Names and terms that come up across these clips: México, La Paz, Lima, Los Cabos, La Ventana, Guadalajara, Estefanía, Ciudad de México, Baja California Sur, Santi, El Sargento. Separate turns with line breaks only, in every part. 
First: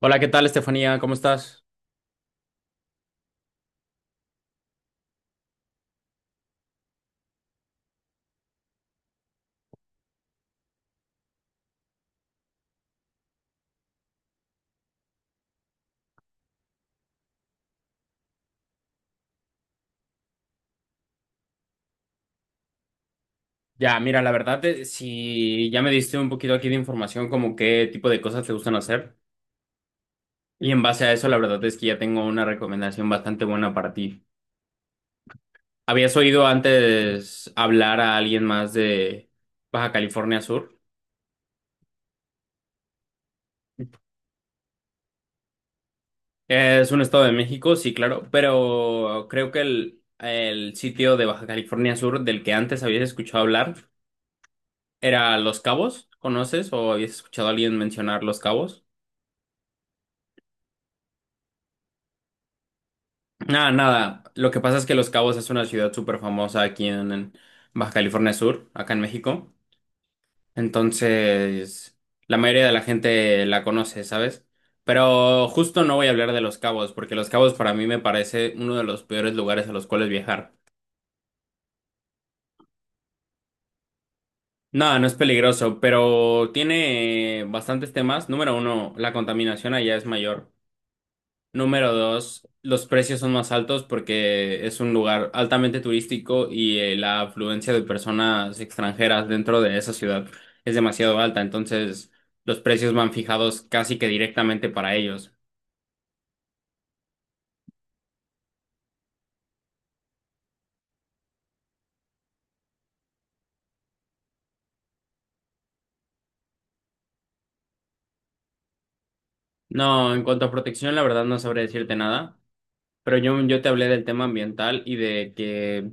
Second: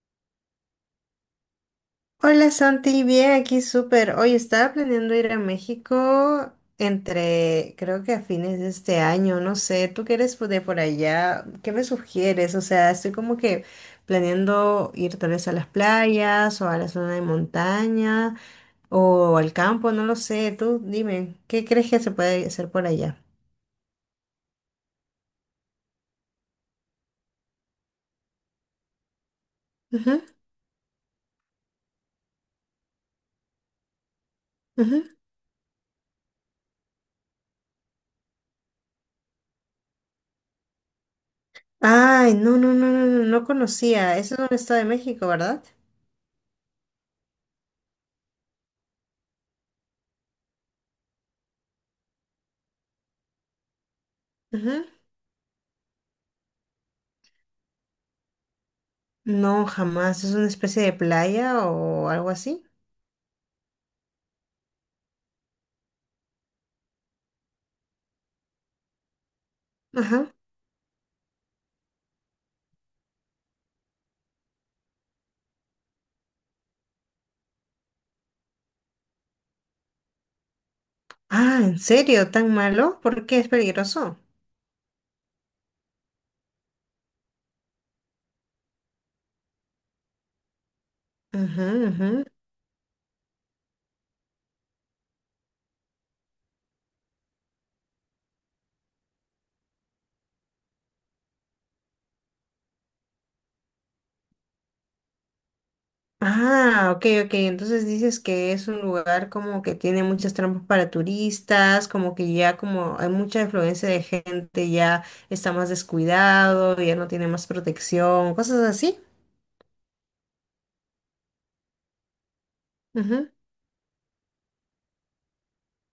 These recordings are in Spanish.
Hola, ¿qué tal, Estefanía? ¿Cómo estás?
Hola Santi, bien, aquí súper. Hoy estaba planeando ir a México entre, creo que a fines de este año, no sé, tú que eres de por allá, ¿qué me sugieres? O sea, estoy como que planeando ir tal vez a las playas o a la zona de montaña o al campo, no lo sé, tú dime, ¿qué crees que se puede hacer por allá?
Ya, mira, la verdad, si ya me diste un poquito aquí de información como qué tipo de cosas te gustan hacer,
Ujú,
y en base a eso, la verdad es que ya tengo una recomendación bastante buena para ti.
ujú.
¿Habías oído antes hablar a alguien más de Baja California Sur?
Ay, no, no, no, no, no, no conocía, eso es un estado de México, ¿verdad?
Es un estado de México, sí, claro, pero creo que el sitio de Baja California Sur del que antes habías escuchado hablar era Los Cabos. ¿Conoces o habías escuchado a alguien mencionar Los Cabos?
No, jamás. ¿Es una especie de playa o algo así?
Nada, nada. Lo que pasa es que Los Cabos es una ciudad súper famosa aquí en Baja California Sur, acá en México.
Ajá.
Entonces, la mayoría de la gente la conoce, ¿sabes? Pero justo no voy a hablar de Los Cabos, porque Los Cabos para mí me parece uno de los peores lugares a los cuales viajar.
Ah, ¿en serio? ¿Tan malo? ¿Por qué es peligroso?
No, no es peligroso, pero tiene bastantes temas. Número uno, la contaminación allá es mayor.
Ujú,
Número
ujú.
dos, los precios son más altos porque es un lugar altamente turístico y la afluencia de personas extranjeras dentro de esa ciudad es demasiado alta, entonces los precios van fijados casi que directamente para ellos.
Ah, ok, ok. Entonces dices que es un lugar como que tiene muchas trampas para turistas, como que ya como hay mucha influencia de gente, ya está más descuidado, ya no tiene más protección, cosas así.
No, en cuanto a protección, la verdad no sabré decirte nada, pero
Ujú,
yo te hablé del tema ambiental y de que,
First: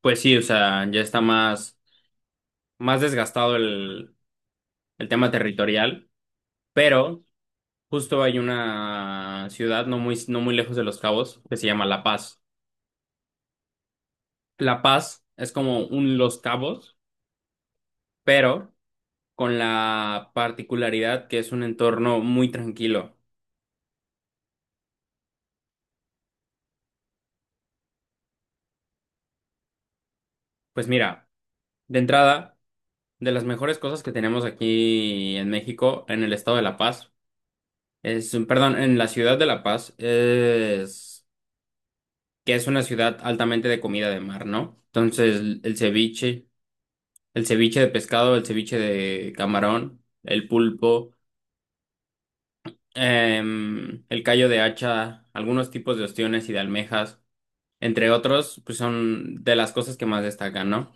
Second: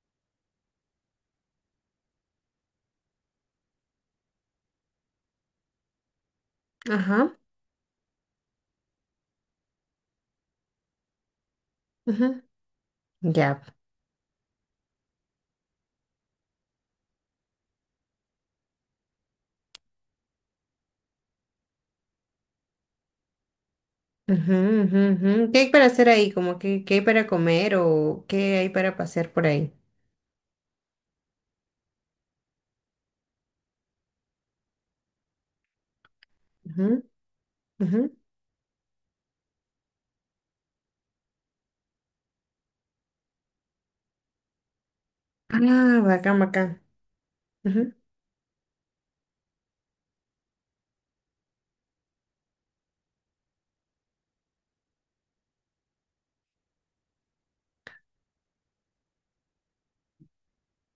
pues sí, o sea, ya está más, más desgastado el tema territorial, pero...
ajá,
Justo hay una ciudad no muy, no muy lejos de Los Cabos que se llama La Paz.
ujú. Ya.
La Paz es como un Los Cabos, pero con la particularidad que es un entorno muy tranquilo.
Ujú, ujú, ujú. ¿Qué hay para hacer ahí? Como que, ¿qué hay para comer o qué hay para pasear por ahí?
Pues mira, de entrada, de las mejores cosas que tenemos aquí en México, en el estado de La
Ujú,
Paz,
ujú.
es, perdón, en la ciudad de La Paz, es que es una ciudad altamente de comida de mar, ¿no? Entonces,
Ah, bacán, bacán.
el ceviche de
Ujú.
pescado, el ceviche de camarón, el pulpo. El callo de hacha, algunos tipos de ostiones y de almejas, entre otros, pues son de las cosas que más destacan, ¿no?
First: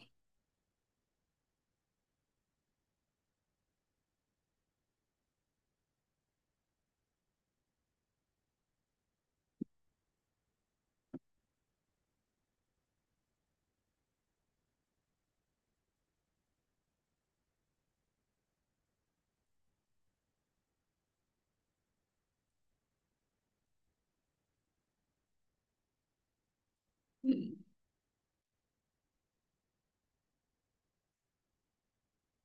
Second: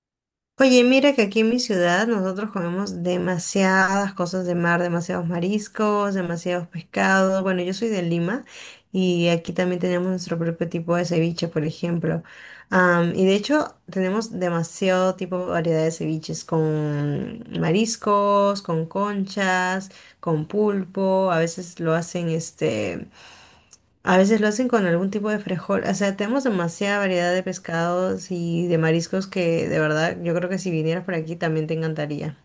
Oye, mira que aquí en mi ciudad nosotros comemos demasiadas cosas de mar, demasiados mariscos, demasiados pescados. Bueno, yo soy de Lima y aquí también tenemos nuestro propio tipo de ceviche, por ejemplo. Y de hecho tenemos demasiado tipo de variedad de ceviches con mariscos, con conchas, con pulpo. A veces lo hacen con algún tipo de frijol. O sea, tenemos demasiada variedad de pescados y de mariscos que de verdad yo creo que si vinieras por aquí también te encantaría.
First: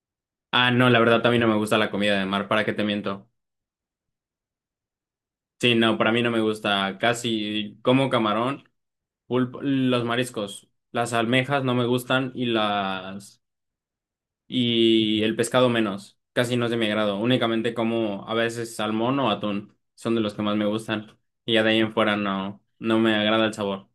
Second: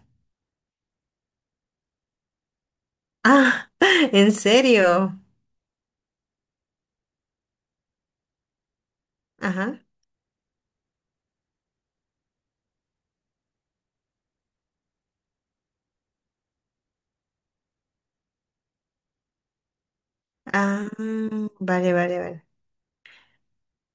Ah, no, la verdad también no me gusta la comida de mar, ¿para qué te miento?
Ah, ¿en serio?
Sí, no, para mí no me gusta casi, como camarón, pulpo,
Ajá.
los mariscos, las almejas no me gustan y las y el pescado menos, casi no es de mi agrado, únicamente como a veces salmón o atún, son de los que más me
Ah,
gustan y ya de ahí en
vale,
fuera
vale, vale.
no, no me agrada el sabor.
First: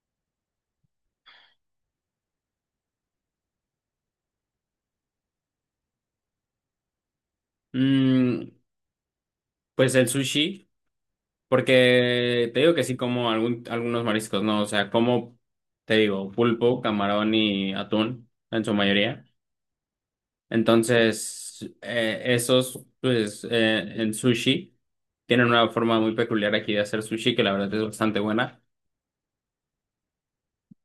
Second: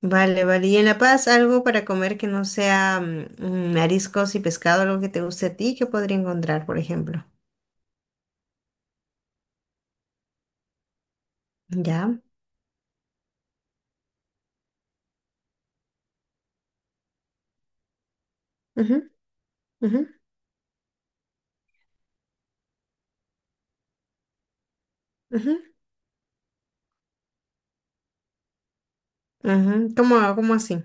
Vale, vale. ¿Y en La Paz algo para comer que no sea mariscos y pescado, algo que te guste a ti, que podría encontrar, por ejemplo?
Mm, Pues el sushi,
Ya.
porque te digo que sí como algunos mariscos, ¿no? O sea, como, te digo, pulpo, camarón y atún en su
Ujú,
mayoría.
ujú,
Entonces, esos, pues, en sushi, tienen
ujú,
una
ujú.
forma muy peculiar aquí de hacer sushi que la verdad es bastante buena.
¿Cómo, cómo así?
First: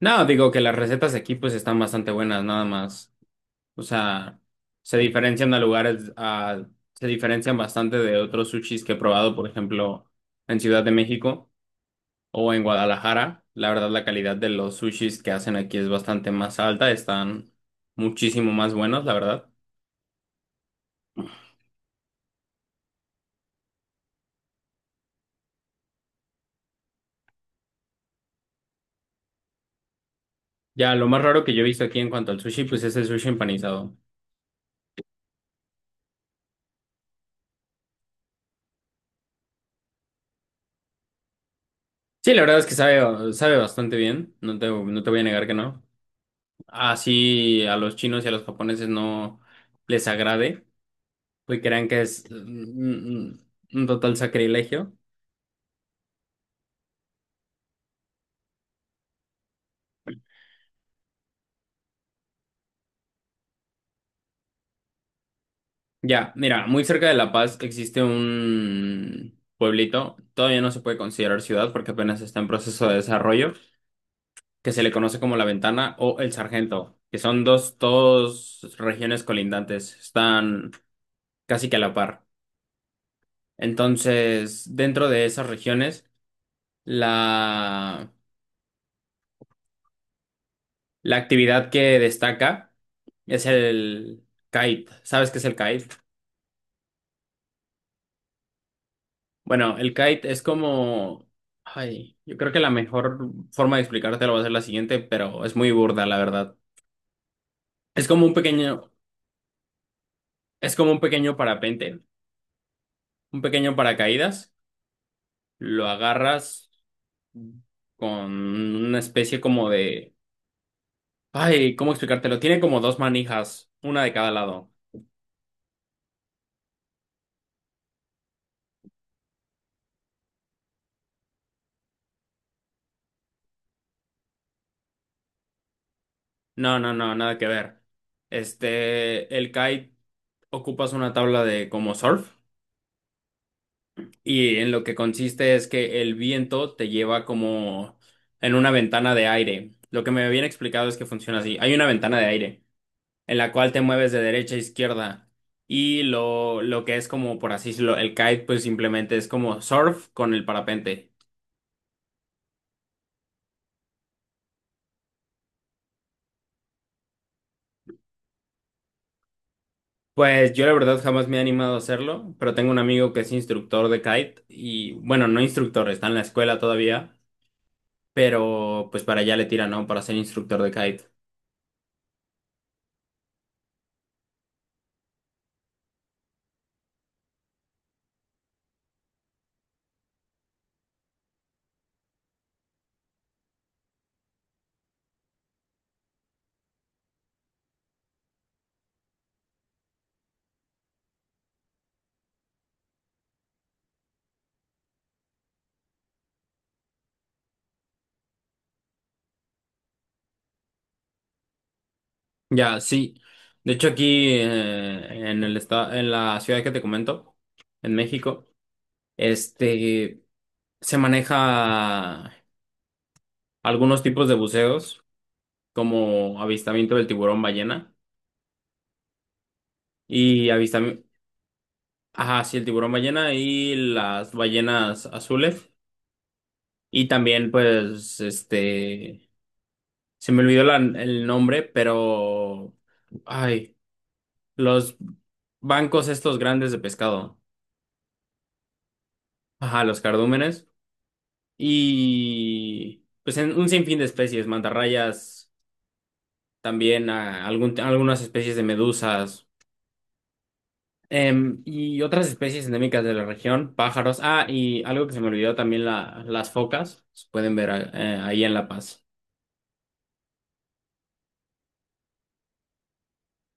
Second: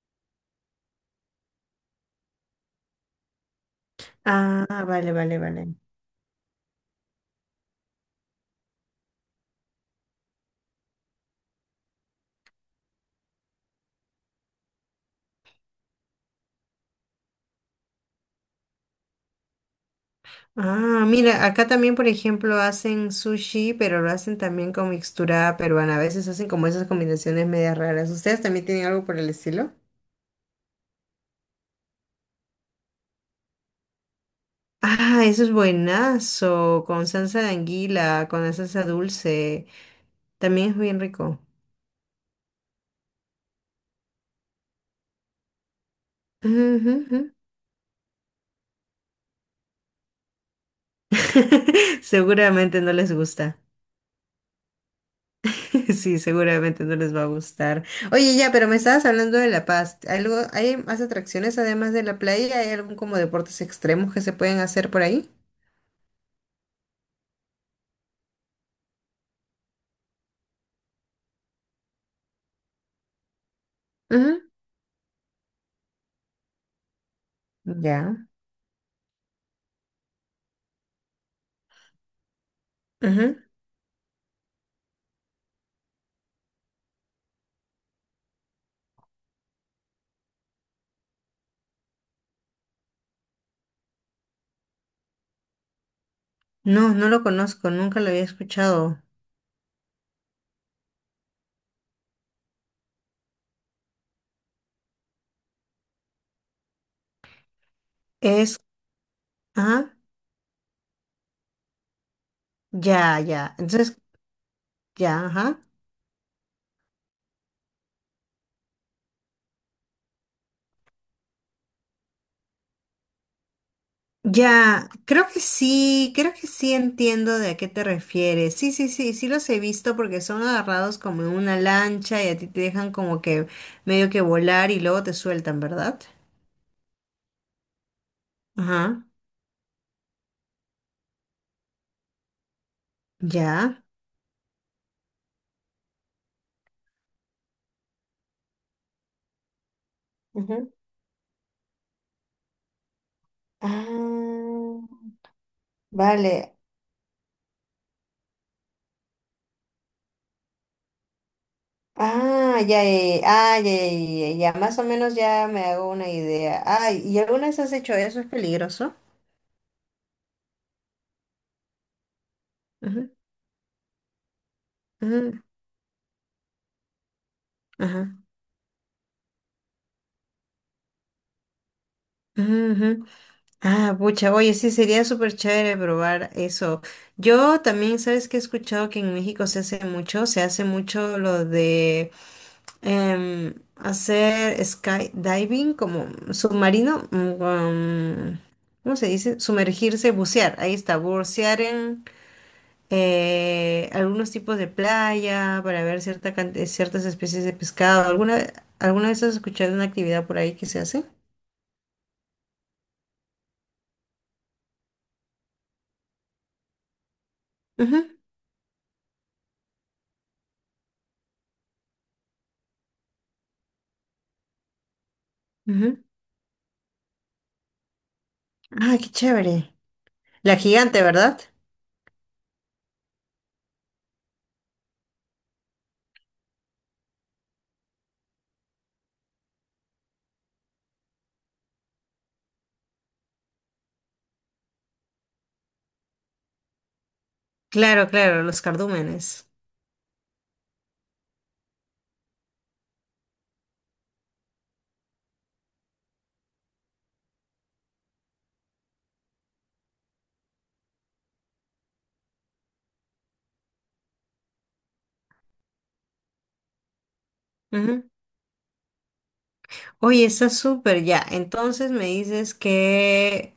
No, digo que las recetas aquí pues están bastante buenas, nada más. O sea,
Ah,
se
vale, vale,
diferencian a
vale.
se diferencian bastante de otros sushis que he probado, por ejemplo, en Ciudad de México o en Guadalajara. La verdad, la calidad de los sushis que hacen aquí es bastante más alta, están muchísimo más buenos, la verdad.
Ah, mira, acá también, por ejemplo, hacen sushi, pero lo hacen también con mixtura peruana. A veces hacen como esas combinaciones medias raras. ¿Ustedes también tienen algo por el estilo?
Ya, lo más raro que yo he visto aquí en cuanto al sushi, pues es el sushi empanizado.
Ah, eso es buenazo, con salsa de anguila, con la salsa dulce. También es bien rico.
Sí, la verdad es que sabe bastante bien, no te voy a negar que no.
Ujú, ujú.
Así a los chinos y a los japoneses no les agrade, pues crean que es
Seguramente no les gusta.
mm, un total sacrilegio.
Sí, seguramente no les va a gustar. Oye, ya, pero me estabas hablando de La Paz. ¿Algo, hay más atracciones además de la playa? ¿Hay algún como deportes extremos que se pueden hacer por ahí?
Ya, mira, muy cerca de La Paz existe un pueblito, todavía no se puede considerar ciudad porque apenas está en proceso de desarrollo, que se le conoce como La Ventana o El Sargento, que son dos,
Ya.
dos regiones colindantes, están casi que a la par.
Ujú.
Entonces, dentro de esas regiones, la, la actividad que destaca es el kite. ¿Sabes qué es el kite?
No, no lo conozco, nunca lo había escuchado.
Bueno, el kite es como... Ay, yo creo que la mejor forma de explicártelo va a ser la siguiente, pero es muy burda, la verdad. Es como un
Es,
pequeño,
ajá,
es como un pequeño parapente,
ya,
un
ya.
pequeño
Entonces,
paracaídas.
ya, ajá.
Lo agarras con una especie como de... Ay, ¿cómo explicártelo? Tiene como dos manijas, una de cada lado.
Ya, creo que sí entiendo de a qué te refieres. Sí, sí, sí, sí los he visto porque son agarrados como en una lancha y a ti te dejan como que medio que volar y luego te sueltan, ¿verdad?
No, no, no, nada que ver.
Ajá,
Este, el kite ocupas una tabla de como surf.
ya.
Y en lo que consiste es que el viento te lleva como en una ventana de aire. Lo que me habían
Ujú.
explicado es que funciona así. Hay una ventana de aire en la cual te mueves de derecha a
Ah,
izquierda. Y
vale.
lo que es como, por así decirlo, el kite, pues simplemente es como surf con el parapente.
Ah, ya, ya, ya, ah, ya, ya, ya, ya, más o menos ya me hago una idea. Ay, ¿y alguna vez has hecho eso? ¿Es peligroso?
Pues yo la verdad jamás me he animado a hacerlo, pero tengo un
Ujú,
amigo que es instructor de kite y bueno, no
ujú,
instructor, está en la escuela todavía,
ajá,
pero pues para allá le tira, ¿no? Para ser instructor de kite.
ujú, ujú. Ah, pucha, oye, sí, sería súper chévere probar eso. Yo también, ¿sabes que he escuchado que en México se hace mucho lo de hacer skydiving como submarino, um, ¿cómo se dice? Sumergirse, bucear, ahí está, bucear en algunos tipos de playa para ver cierta ciertas especies de pescado. ¿Alguna, alguna vez has escuchado una actividad por ahí que se hace?
Ya, sí. De hecho, aquí en el estado, en la ciudad que te comento, en
Ujú,
México, este se maneja algunos tipos de buceos,
ujú.
como avistamiento del tiburón ballena
Ah, qué chévere.
y
La gigante,
avistamiento,
¿verdad?
ajá, sí, el tiburón ballena y las ballenas azules. Y también, pues, este, se me olvidó el nombre, pero, ay, los bancos estos grandes de pescado,
Claro, claro, los cardúmenes.
ajá, los cardúmenes. Y pues en un sinfín de especies, mantarrayas, también a algunas especies de medusas, y otras especies endémicas de la región, pájaros. Ah, y algo que se me olvidó también, las focas, se pueden ver
Ujú.
ahí en La Paz.
Oye, está súper ya. Entonces me dices que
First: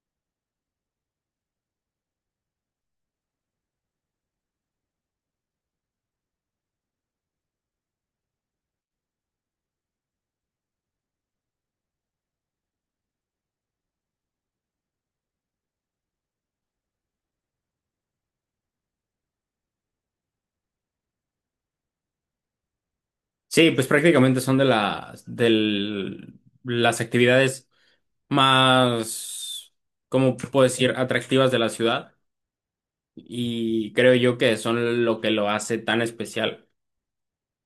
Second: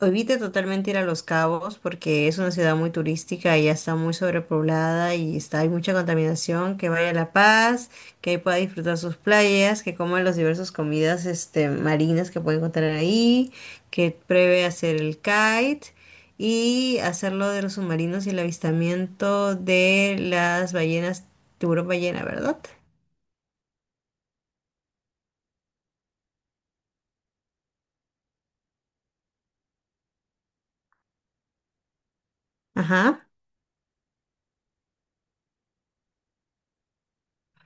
evite totalmente ir a Los Cabos porque es una ciudad muy turística y ya está muy sobrepoblada y está, hay mucha contaminación. Que vaya a La Paz, que ahí pueda disfrutar sus playas, que coma las diversas comidas este, marinas que puede encontrar ahí, que pruebe hacer el kite y hacer lo de los submarinos y el avistamiento de las ballenas, tiburón ballena, ¿verdad?
Sí, pues prácticamente son de las actividades más, ¿cómo puedo decir?, atractivas de la ciudad
Ajá,
y creo yo que son lo que lo hace tan especial.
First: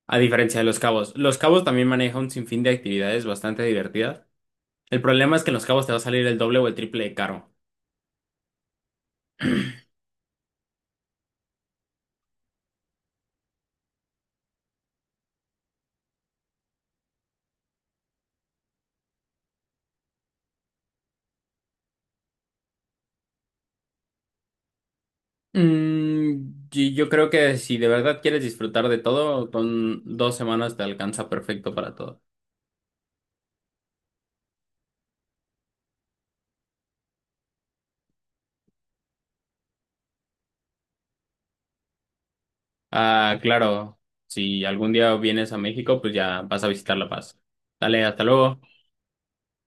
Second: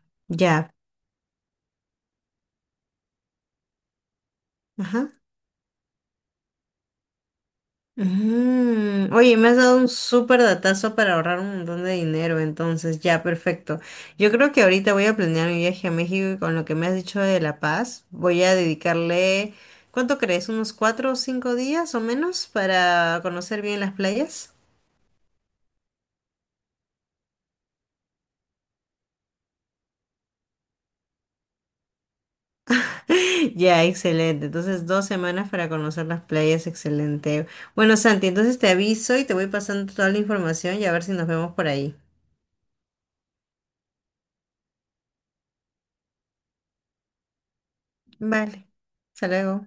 A diferencia de
ya,
los cabos también maneja un sinfín de actividades bastante divertidas. El
ajá.
problema es que en los cabos te va a salir el doble o el triple de caro.
Mm, oye, me has dado un súper datazo para ahorrar un montón de dinero, entonces ya, perfecto. Yo creo que ahorita voy a planear mi viaje a México y con lo que me has dicho de La Paz, voy a dedicarle, ¿cuánto crees? ¿Unos 4 o 5 días o menos para conocer bien las playas?
Y yo creo que si de verdad quieres disfrutar de todo, con 2 semanas te alcanza perfecto para todo.
Ya, excelente. Entonces, 2 semanas para conocer las playas, excelente. Bueno, Santi, entonces te aviso y te voy pasando toda la información y a ver si nos vemos por ahí.
Ah, claro, si algún día vienes a México, pues ya vas a visitar La Paz. Dale, hasta luego.
Vale, hasta luego.